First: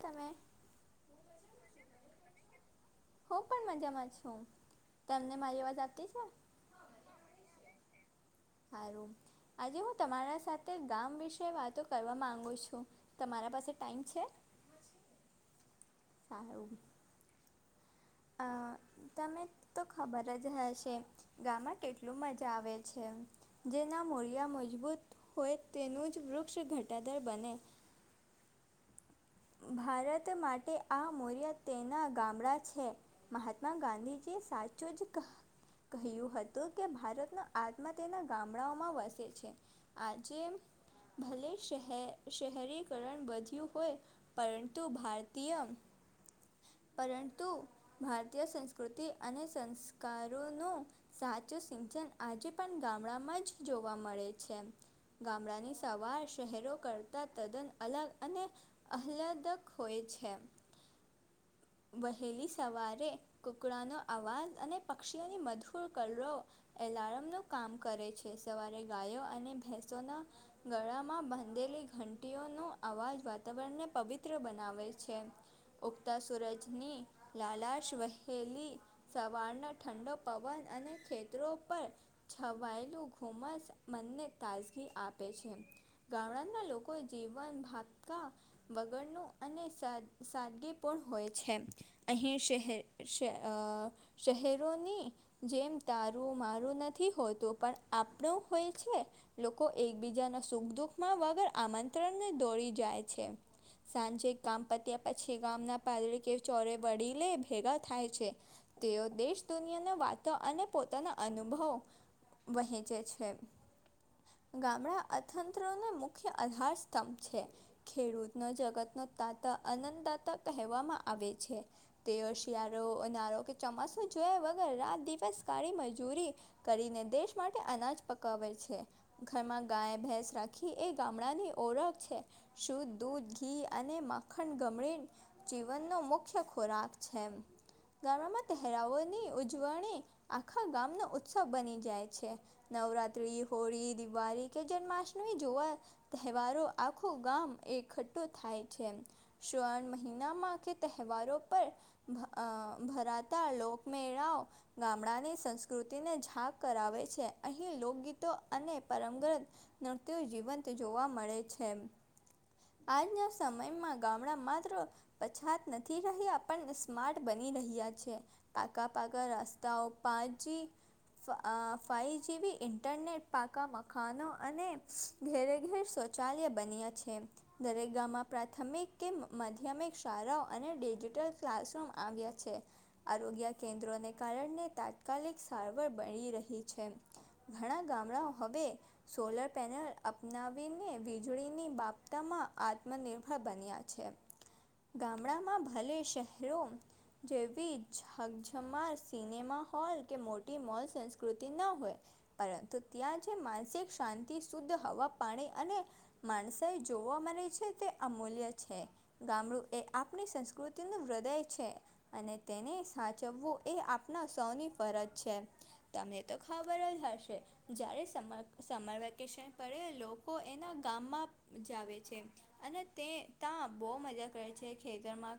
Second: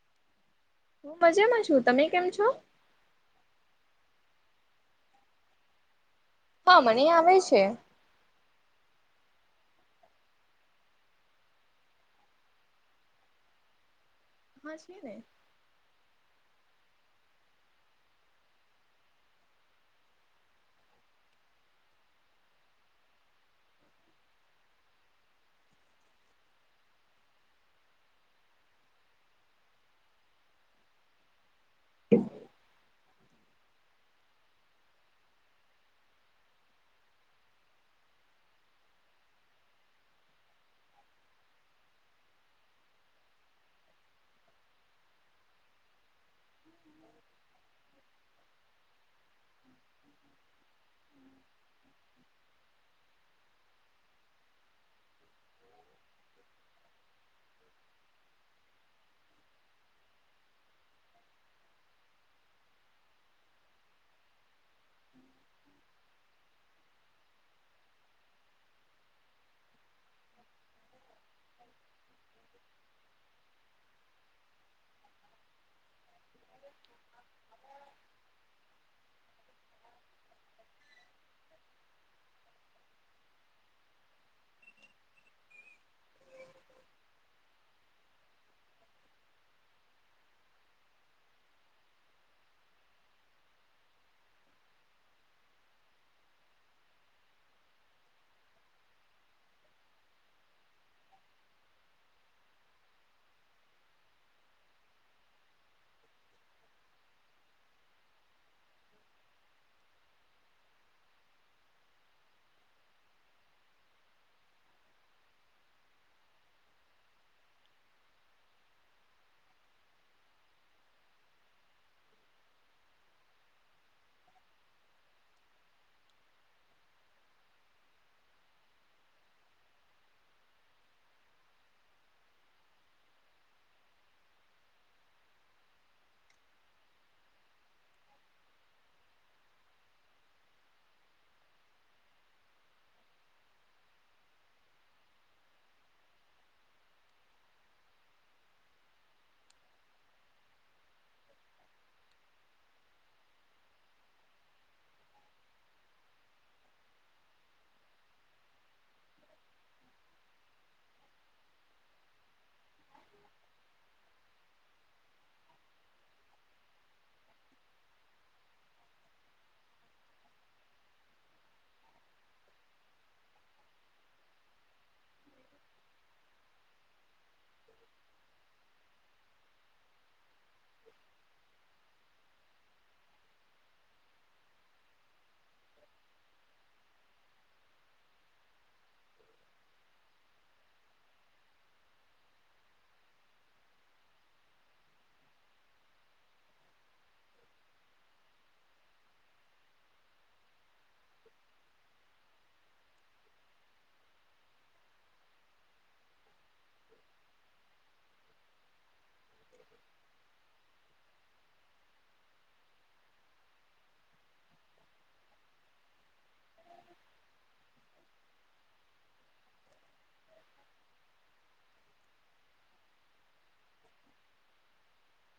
તમે મજામાં છું. તમે કેમ છો? હું પણ મજામાં છું. તમને મારી અવાજ આવતી છે? હા મને આવે છે. સારું. આજે હું તમારા સાથે ગામ વિશે વાતો કરવા માંગુ છું. તમારા પાસે ટાઈમ છે? હા છે ને. સારું. અ તમે તો ખબર જ હશે ગામાં કેટલું મજા આવે છે. જેના મૂરિયા મજબૂત હોય તેનું જ વૃક્ષ ઘટાદર બને. ભારત માટે આ મૌર્ય તેના ગામડા છે. મહાત્મા ગાંધીજી સાચો જ કહ કહ્યું હતું કે ભારતના આત્મા તેના ગામડાઓમાં વસે છે. આજે ભલે શહે શહેરીકરણ વધ્યું હોય. પરંતું ભારતીય પરંતુ ભારતીય સંસ્કૃતિ અને સંસ્કારોનું સાચું સિંચન આજે પણ ગામડામાં જ જોવા મળે છે. ગામડાની સવાર શહેરો કરતા તદ્દન અલગ અને આહ્દક હોય છે. [inaudible] વહેલી સવારે કુકડાનો અવાજ અને પક્ષીઓની મધુર કલરો એલાર્મ ન કામ કરે છે સવારે ગાયો અને ભેંસોના. ગળામાં બાંધેલી ઘંટીઓનો અવાજ વાત વાતાવરણને પવિત્ર બનાવે છે. ઉક્તા સુરજની લલાાશ વહેલી સવારનો ઠંડો પવન અને ખેતરો પર છવાયેલું ઘુમસ મનને તાજગી આપે છે. ગામડાના લોકોએ જીવન ભાત કા વગરનું અને સાદ સાદગી પણ હોય છે. અહીં શહેર સ અ શહેરોની જેમ તારું મારું નથી હોતું પણ આપણું હોય છે. લોકો એકબીજાના સુખ દુઃખમાં વગર આમંત્રણને દોડી જાય છે. સાંજે ગામ પત્યા પછી ગામના પાદળ કે ચોરે વળી લે ભેગા થાય છે. તેઓ દેશ દુનિયાના વાતો અને પોતાના અનુભવો વહેંચ છે. ગામડા અર્થતંત્રને મુખ્ય આધાર સ્તંભ છે. ખેડૂતનો જગતનો તાત અનંદદાતા કહેવામાં આવે છે. તેઓ શિયાળો ઉનારો કે ચોમાસું જોયા વગર રાત દિવસ કાળી મજૂરી કરીને દેશ માટે અનાજ પકવે છે. ઘરમાં ગાય ભેંસ રાખી એ ગામડાની ઓળખ છે. શુદધ દૂધ ઘી અને માખણ ગમેં જીવનનો મુખ્ય ખોરાક છે. ગામમાં તહેરાવઓની ઉજવણી આખા ગામનો ઉત્સવ બની જાય છે. નવરાત્રી હોળી દિવાળી કે જન્માષ્ટમી જોવા તહેવારો આખું ગામ એકઠું થાય છે શવર્ણ મહિનામાં કે તહેવારો પર ભ અ ભરતા લોકમેળાવ ગામડાની સંસ્કૃતિને જક કરાવે છે અહીં લોકગીતો અને પરમગ્રત નૃત્ય જીવંત જોવા મળે છે. આજના સમયમાં ગામડા માત્ર પછાત નથી રહ્યા પણણ સ્માર્ટ બની રહ્યા છે. પાકા પાકા રસ્તાઓ પાંચી. ફાઇવ જી બી ઇન્ટરનેટ પાકા મકાાનો અને ઘેરે ઘેર શૌચાલય બન્યા છે. દરેક ગામમાં પ્રાથમિક કે માધ્યમિક શાળાઓ અને ડિજિટલ ક્લાસરૂમ આવ્યા છે. આરોગ્ય કેન્દ્રોને કારણે તાત્કાલિક સારવાર મળી રહી છે. ઘણા ગામડાઓ હવે સોલર પેનલ અપનાવીને વીજળીની બાપ માં આત્મનિર્ભર બન્યા છે ગામડામાં ભલે શહેરો જેવી જગજમા સિનેમા હોલ કે મોટી મોલ સંસ્કૃતિ ન હોય. પરંતુ ત્યાં જે માનસિક શાંતિ શુદ્ધ હવા પાણી અને માનસ સા જોવા મળે છે તે અમૂલ્ય છે. ગામડું એ આપણી સંસ્કૃતિનું હૃદય છે. અને તેને સાચવવું એ આપના સૌની ફરજ છે. તમને તો ખબર જ હશે. જ્યારે સમર સમર વેકેશન પરે લોકો એના ગામમાં જાવે છે અને તે ત્યાં બહુ મજા કરે છે ખેતરમાં.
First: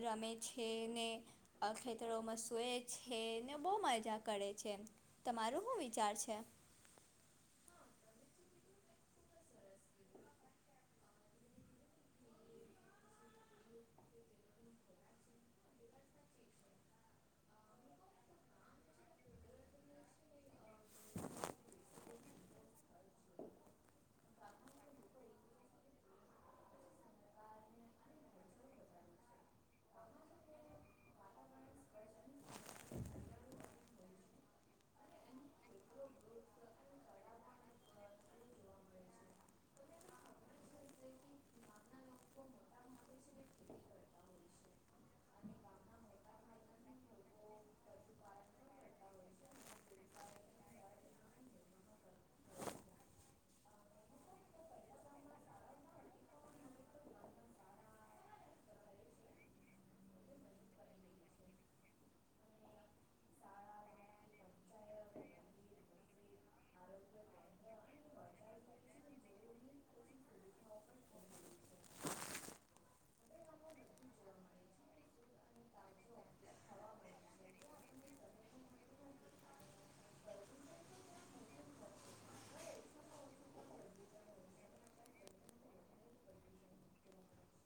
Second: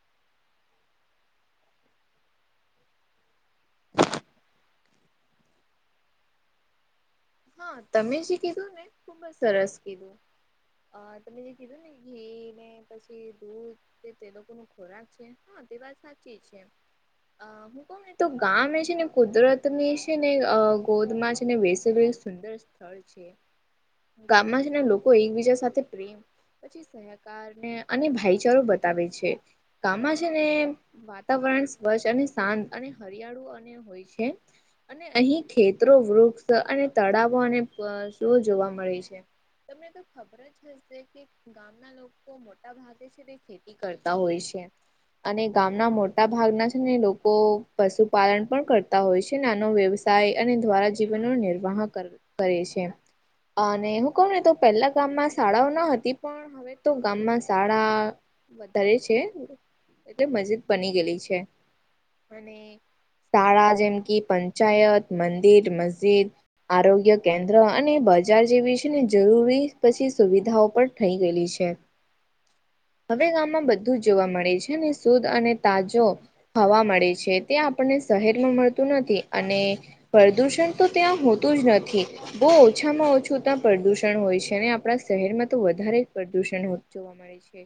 રમે છે ને. ખેતરોમાં સૂએ છે ને બહુ મજા કરે છે. તમારો શું વિચાર છે? હા તમે જે કીધું ને ખુબ જ સરસ કીધું ત જે. [inaudible] [inaudible] ક ને તો ગામમે એ છે ને કુદરત ની છે ને ગોદમાં છે ને વસે. સ્થળ છે ગામમાં ના લોકો એકબીજા સાથે પ્રેમ પછી સહકારને અને ભાઈચારો બતાવે છે ગામમાં છે ને. વાતાવરણ સ્વચ્છ અને શાંત અને હરિયાળુ અને હોય છે. અને અહી ખેતરો વૃક્ષ અને તળાવો અને. [inaudible] કરતા હોય છે. અને ગામના મોટા ભાગના છે ને લોકો પશુપાલન પણ કરતા હોય છે ને આનો એમ અને દ્વારા જીવન ન નિર્વાહ કરે છે. અને હું કહું ને તો પહેલા ગામ માં શાળાઓ ન હતી પણ હવે તો ગામમાં શાળા વધારે છે. એટલે મસ્જદ બની ગયેલી છે. સારા જેમ કે પંચાયત મંદિર મસ્જિદ આરોગ્ય કેન્દ્ર અને બજાર જેવી છે જરૂરી પછી સુવિધાઓ પણ થઈ ગયેલી છે. હવે ગામમાં બધું જોવા મળે છે શુદ્ધ અને તાજો હવા મળે છે તે આપણને શહેરમાં મળતું નથી અને પ્રદૂષણ તો ત્યાં હોતું જ નથી. બહુ ઓછામાં ઓછું ત્યાં પ્રદુષણ હોય છે અને આપણા શહેરમાં તો વધારે પ્રદુષણ જોવા મળે છે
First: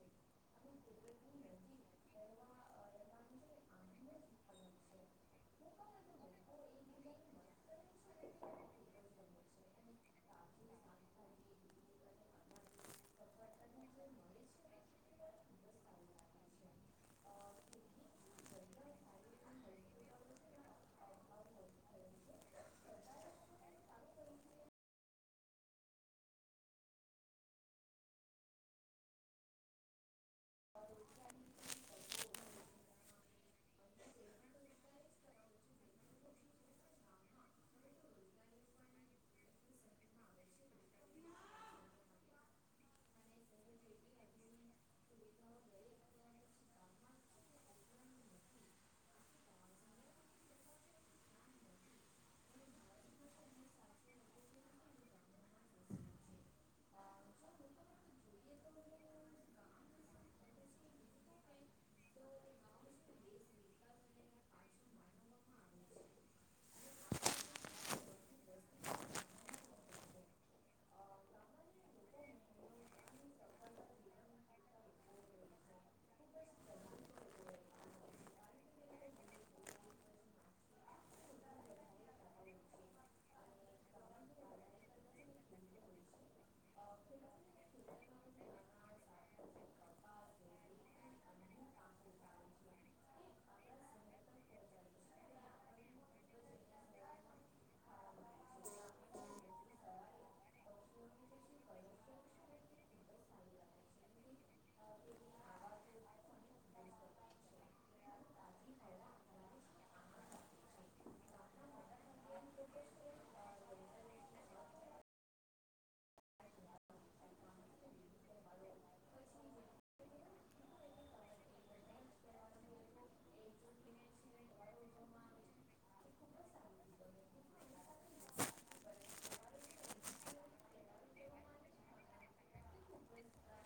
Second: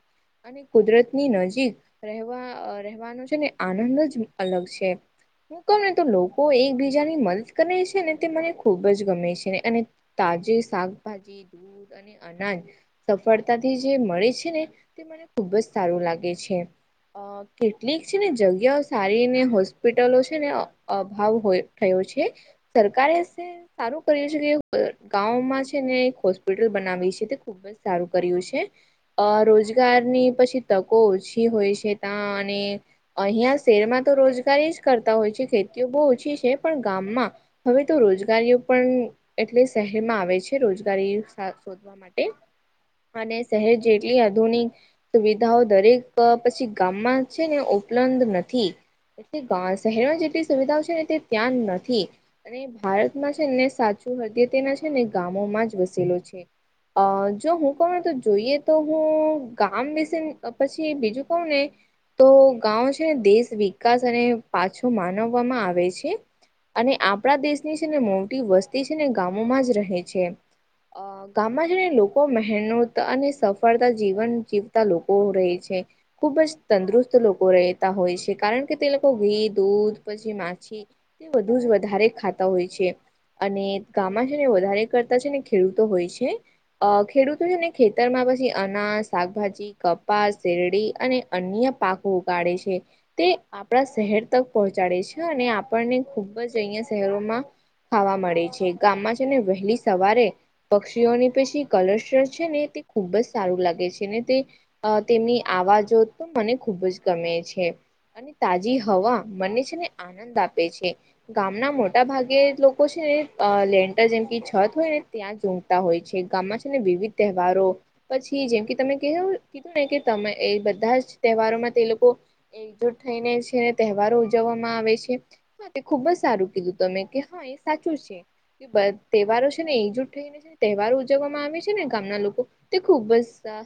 અને કુદરત ની નજીક રહેવા રહેવાનો છે ને આનંદ જ અલગ છે હું કહ ને તો તો એકબીજા ની મદદ કરે છે ને તે મને ખુબ જ ગમે છે અને તાજે શાકભાજી અને અનાજ સફળતા થી જે મળે છે ને. મને ખુબ જ સારું લાગે છે. અ કેટલીક છે ને જગ્યાઓ સારી ને હોસ્પિટલો છે ને અભાવ થયો છે. સરકારે સારું કરી છે કે ગામાં છે ને એક હોસ્પિટલ બનાવી છે તે ખુબ સારું કર્યું છે, અ રોજગારની પછી તકો ઓછી હોય છે ત્યાં અને અહીંયા. શહેરમાં તો રોજગારી જ કરતા હોય છે ખેતીઓ બહુ ઓછી છે પણ ગામમાં હવે તો રો રજગારીઓ પણ એટલે શહેર માં આવે છે રોજગારી શોધવા માટે અને શહેર જેટલી આધુનિક સુવિધાઓ દરેક પછી ગામમાં છે ને ઉપલબ્ધ નથી. એ શહેરમાં જેટલી સુવિધાઓ છે ને તે ત્યાં નથી, અને ભારત છે ને સાચું હરદય તેના છે ને ગામોમાં જ વસેલો છે. અ જો હું કણ ને તો જોઈએ તો હું ગામ વિશે પછી બીજું કણ ને. તો ગા છે ને દેશ વિકાસ અને પાછો માનવવામાં આવે છે. અને આપણા દેશની છે ને મોટી વસ્તી છે ને ગામોમાં જ રહે છે, અ કામમાં છેને લોકો મહેનત અને સફળતા જીવન જીવતા લોકો રહેે છે. ખુબ જ તંદુરસ્ત લોકો રહેતા હોય છે કારણ કે તે લોકો ઘી દૂધ પછી માછી. વધુ જ વધારે ખા હોય છે, અને ગામમાં છે ને વધારે કરતા છે ને ખેડૂતો હોય છે. અ ખેડૂતો છે ને ખેતી ખતરમાં પછી અના શાકભાજી કપાસ શેરડી અને અન્ય પાકો ઉગાળે છે. તે આપણા શહેર તક પહોંચાડે છે અને આપણને ખુબ જ અહિયાં ખાવા મળે છે, ગામમાં છે ને વહેલી સવારે પક્ષીઓને પછી કલસ્ટ છે ને તે ખૂબ જ સારું લાગે છે ને તે અ તેમની આવાજો તો મને ખૂબ જ ગમે છે. અને તાજી હવા મને છે ને આનંદ આપે છે, ગામના મોટા ભાગે લોકો છે ને લેન્ટર જેમ કે છત હોય ને ત્યાં ઝમતા હોય છે ગામમાં છે ને વિવિધ તહેવારો. પછી જેમ કે તમે ક કીધું ને કે તમે એ બધા જ તહેવારોમાં તે લોકો એકજુટ થઈને છેને તહેવારો ઉજવવામાં આવે છે, તે ખુબ જ સારું કીધું. તમે કે હા એ સાચું છે, તહેવારો છે ને એજુ થઈને. તહેવાર ઉજવવામાં આવે છે ને ગામના લોકો. તે ખૂબ જ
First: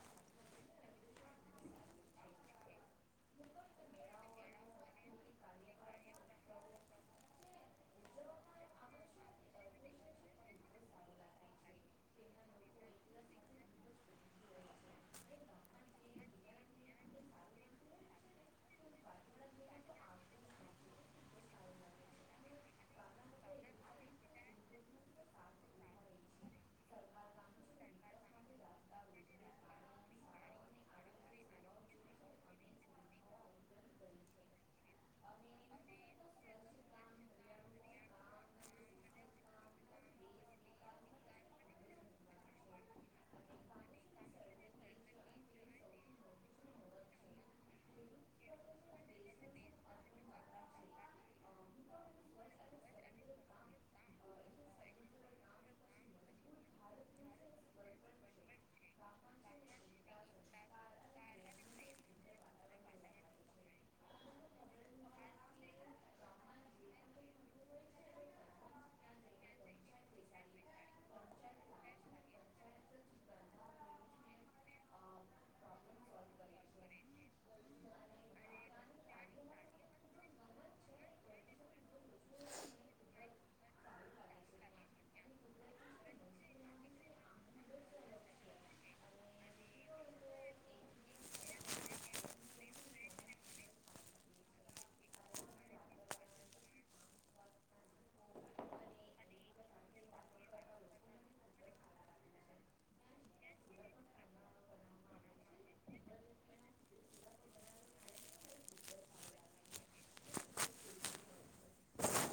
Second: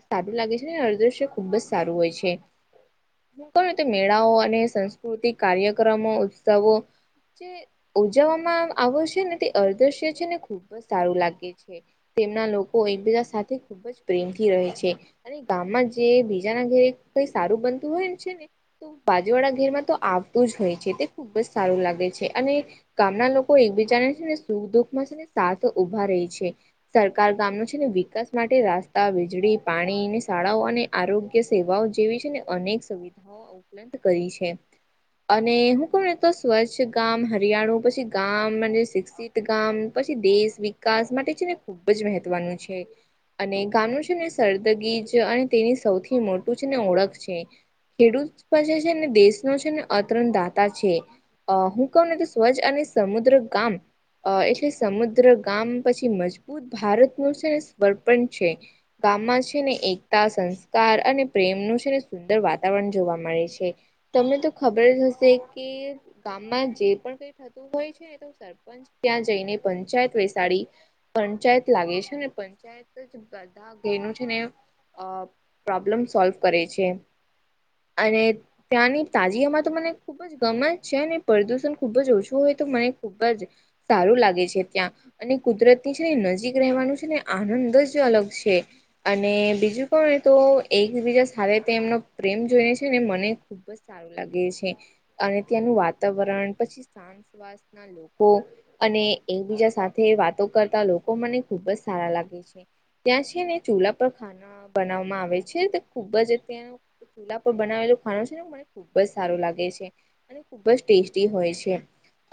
સારું લાગે છે અદ્રશ્ય ખુબ જ સારું હોય છે. કોતે મેળાઓ અને સાસ્કૃતિક કાર્યક્રમો ઉત્સવો, જે ઉજવવામાં આવ છે ને તે અર્ધશ્ય છે ને ખુબ જ સારું લાગે છે. તેમના લોકો એકબીજા સાથે ખુબ જ પ્રેમથી રહે છે, અને ગામમાં જે બીજાના ઘેરે કઈ સારું બનતું હોય ને છે ને. તો બાજુવાળા ઘેરમાં તો આવતું જ હોય છે તે ખુબ જ સારું લાગે છે અને ગામના લોકો એકબીજાને છેને સુખ દુઃખમાં છે સાથ ઉભા ર છે. સરકાર ગામનું છે ને વિકાસ માટે રાસ્તા વીજળી પાણી અને શાળાઓ અને આરોગ્ય સેવાઓ જેવી છે ને અનેક સુવિધાઓ કરી છે, અને હું તો સ્વચ્છ ગામ હરિયાળુ. પછી ગામ શિક્ષિત ગામ પછી દેશ વિકાસ માટે છે ને. ખૂબ જ મહત્વનું છે. અને ગામનું છે ને સરદગીજ અને તેની સૌથી મોટું છે ને ઓળખ છે. ખેડૂત પાસે છે ને દેશનો છે ને અતરણ દાતા છે, હું કહું ને તો સ્વજ અને સમુદ્ર ગામ. અ એટલે સમુદ્ર ગામ પછી મજબૂત ભારતનું છે સ્ર્પણ છે. ગામમાં છે ને એકતા સંસ્કાર અને પ્રેમનું છે ને સુંદર વાતાવરણ જોવા મળે છે. તમને તો ખબર જ હશે કે ગામમાં જે પણ કઈ થતું હોય છે તો સરપંચ ત્યાં જઈને પંચાયત વસાડી, પંચાયત લાગે છે ને પંચાયત બધા ઘેનું છે ને પ્રોબ્લેમ સોલ્વ કરે છે. અને ત્યાંની તાજીમાં તો મને ખુબ જ ગમેત છે ને પ્રદુષણ ખુબ જ ઓછું હોય તો મને ખુબ જ, સારું લાગે છે ત્યાં. અને કુદરત ની છે ને નજીક રહેવાનું છે ને આનંદ જ અલગ છે. અને બીજું કોણ ને તો એકબીજા સાથે તે એમનો પ્રેમ જોઈને છે ને મને ખૂબ જ સારું લાગે છે, અને ત્યાંનું વાતાવરણ પછી સાસ લોકો અને એકબીજા સાથે વાતો કરતા લોકો મને ખુબ જ સારા લાગે છે. ત્યાં છે ને ચૂલા પર ખાના બનાવવામાં આવે છે ખુબ જ ત્યાં ચૂલ્લા પર બનાવેલો ખાણ છે ને મને ખૂબ જ સારું લાગે છે, અને ખૂબ જ ટેસ્ટી હોય છે.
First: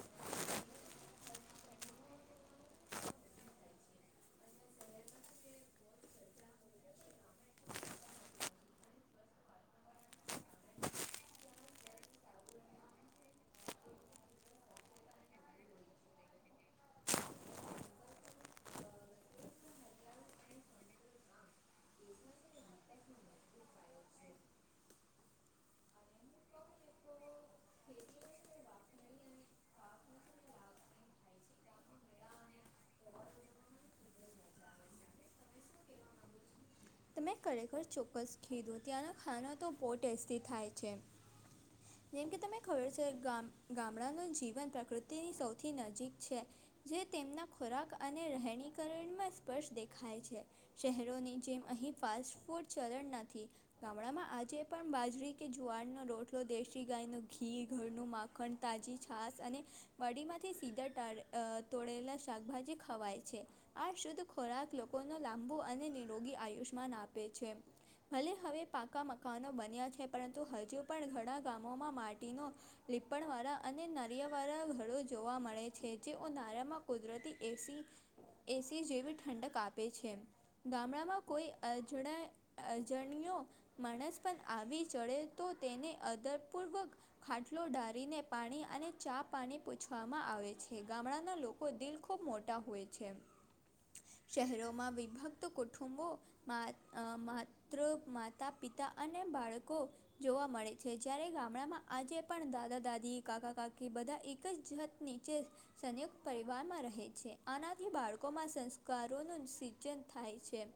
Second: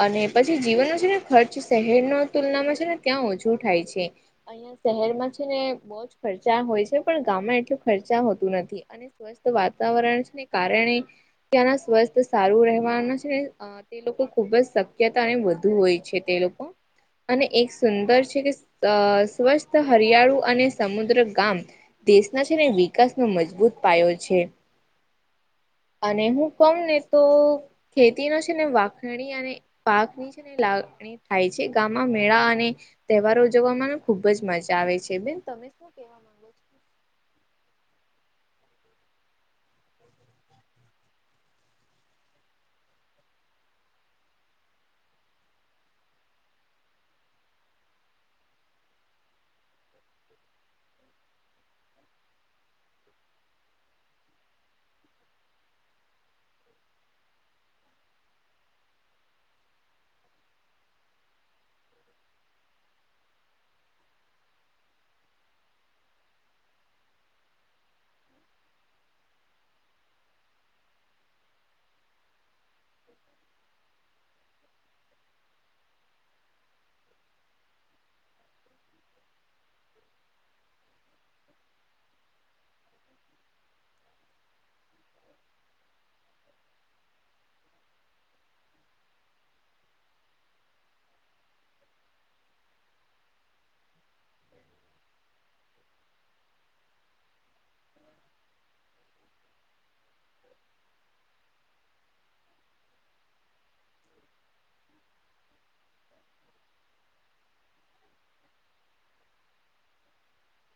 અને પછી જીવનનો છે ને ખર્ચ શહેરનો તુલનામાં છે ને ત્યાં ઓછું થાય છે. અહિયાં શહેરમાં છે ને બહુ જ ખર્ચા હોય છે પણ ગામમાં એટલું ખર્ચા હોતું નથી, અને સ્વસ્થ વાતાવરણને કારણે ત્યાંના સ્વસ્થ સારું રહેવાના છે ને તે લોકો ખુબ જ શક્યતા અને વધુ હોય છે તે લોકો. અને એક સુંદર છે કે સ્વસ્થ હરિયાળુ અને સમુદ્ર ગામ. દેશના છે અને વિકાસનો મજબૂત પાયો છે. અને હું કમ ને તો ખેતી ન છે ને વાક નડી અને પાક નીચે ને લાગ થાય છે, ગામમાં મેળા અને તહેવારો ઉજવવામાં ખુબ જ મજા આવે છે, બેન તમે શું કેવા માંગો છો? ત મેં ખરેખર ચોક્કસ કીધું ત્યાંના ખાના તો બહુ ટેસ્ટી થાય છે. જેમ કે તને ખબર છે ગામડાનું જીવન પ્રકૃતિની સૌથી નજીક છે. જે તેમના ખોરાક અને રહેણીકરણમાં સ્પર્શ દેખાય છે. શહેરોની જેમ અહીં ફાસ્ટ ફૂડ ચલણ નથી. ગામડામાં આજે પણ બાજરી કે જુવારનોો રોટલો દેશે ી ગાયનું ઘી ઘરનું માખણ તાજી છાસ અને વાડી માંથી સીધાા તોળેલા શાકભાજી ખવાય છે. આ શુદ્ધ ખોરાક લોકોને લાંબુ અને નિરોગી આયુષ્માન આપે છે. ભલે હવે પાકા મકાનો બન્યા છે પરંતુ હજુ પણ ઘણા ગામોમાં માટીનો લીપણ વાળા અને નરિયા વાળા ઘડો જોવા મળે છે જેઓ નારિયામાં કુદરતી એ સી. એસી જેવી ઠંડક આપે છે. ગામડામાં કોઈ અજણ અજણ્યો. માણસ પણ આવી ચડે તો તેને અધપૂર્વક. ખાટલો ડારીને પાણી અને ચા પાણી પૂછવામાં આવે છે ગામડાના લોકો. દિલ ખૂબ મોટા હોય છે. [inaudible] શહેરોમાં વિભક્ત કુટુંબો. માત્ર માતા પિતા અને બાળકો, જોવા મળે છે જ્યારે ગામડામાં આજે પણ દાદા દાદી કાકા કાકી બધા એક જ જાત નીચે. સંયુક્ત પરિવારમાં રહે છે આનાથી બાળકોમાં સંસ્કારોનું સિચન થાય છે.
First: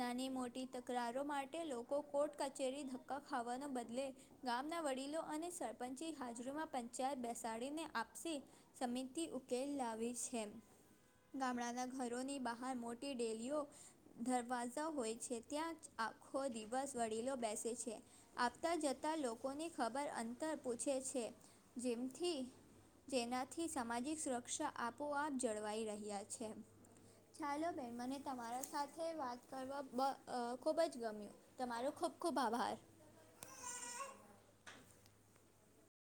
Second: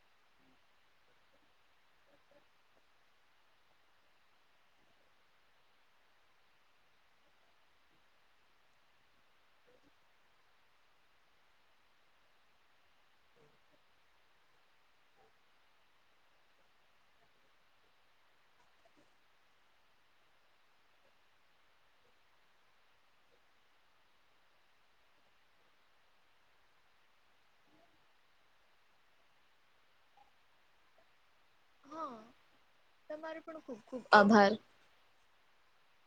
નાની મોટી તકરારો માટે લોકો કોર્ટ કચેરી ધક્કા ખાવાના બદલે ગામના વડીલો અને સરપંચે હાજરીમાં પંચાયત બેસાડીને આપશી સમિતિ ઉકેલ લાવી છે. ગામડાના ઘરોની બહાર મોટી ડેલીઓ ધરવાજા હોય છે ત્યાં જ આખો દિવસ વડીલો બેસે છે. આવતા જતા લોકોની ખબર અંતર પૂછે છે જેમથી જેનાથી સામાજિક સુરક્ષા આપોઆપ જળવાઈ રહ્યા છે. ચાલો બેન મને તમારા સાથે વાત કરવા બ અ ખૂબ જ ગમ્યું. તમારો ખૂબ-ખૂબ આભાર. તમારે પણ ખુબ-ખુબ આભાર.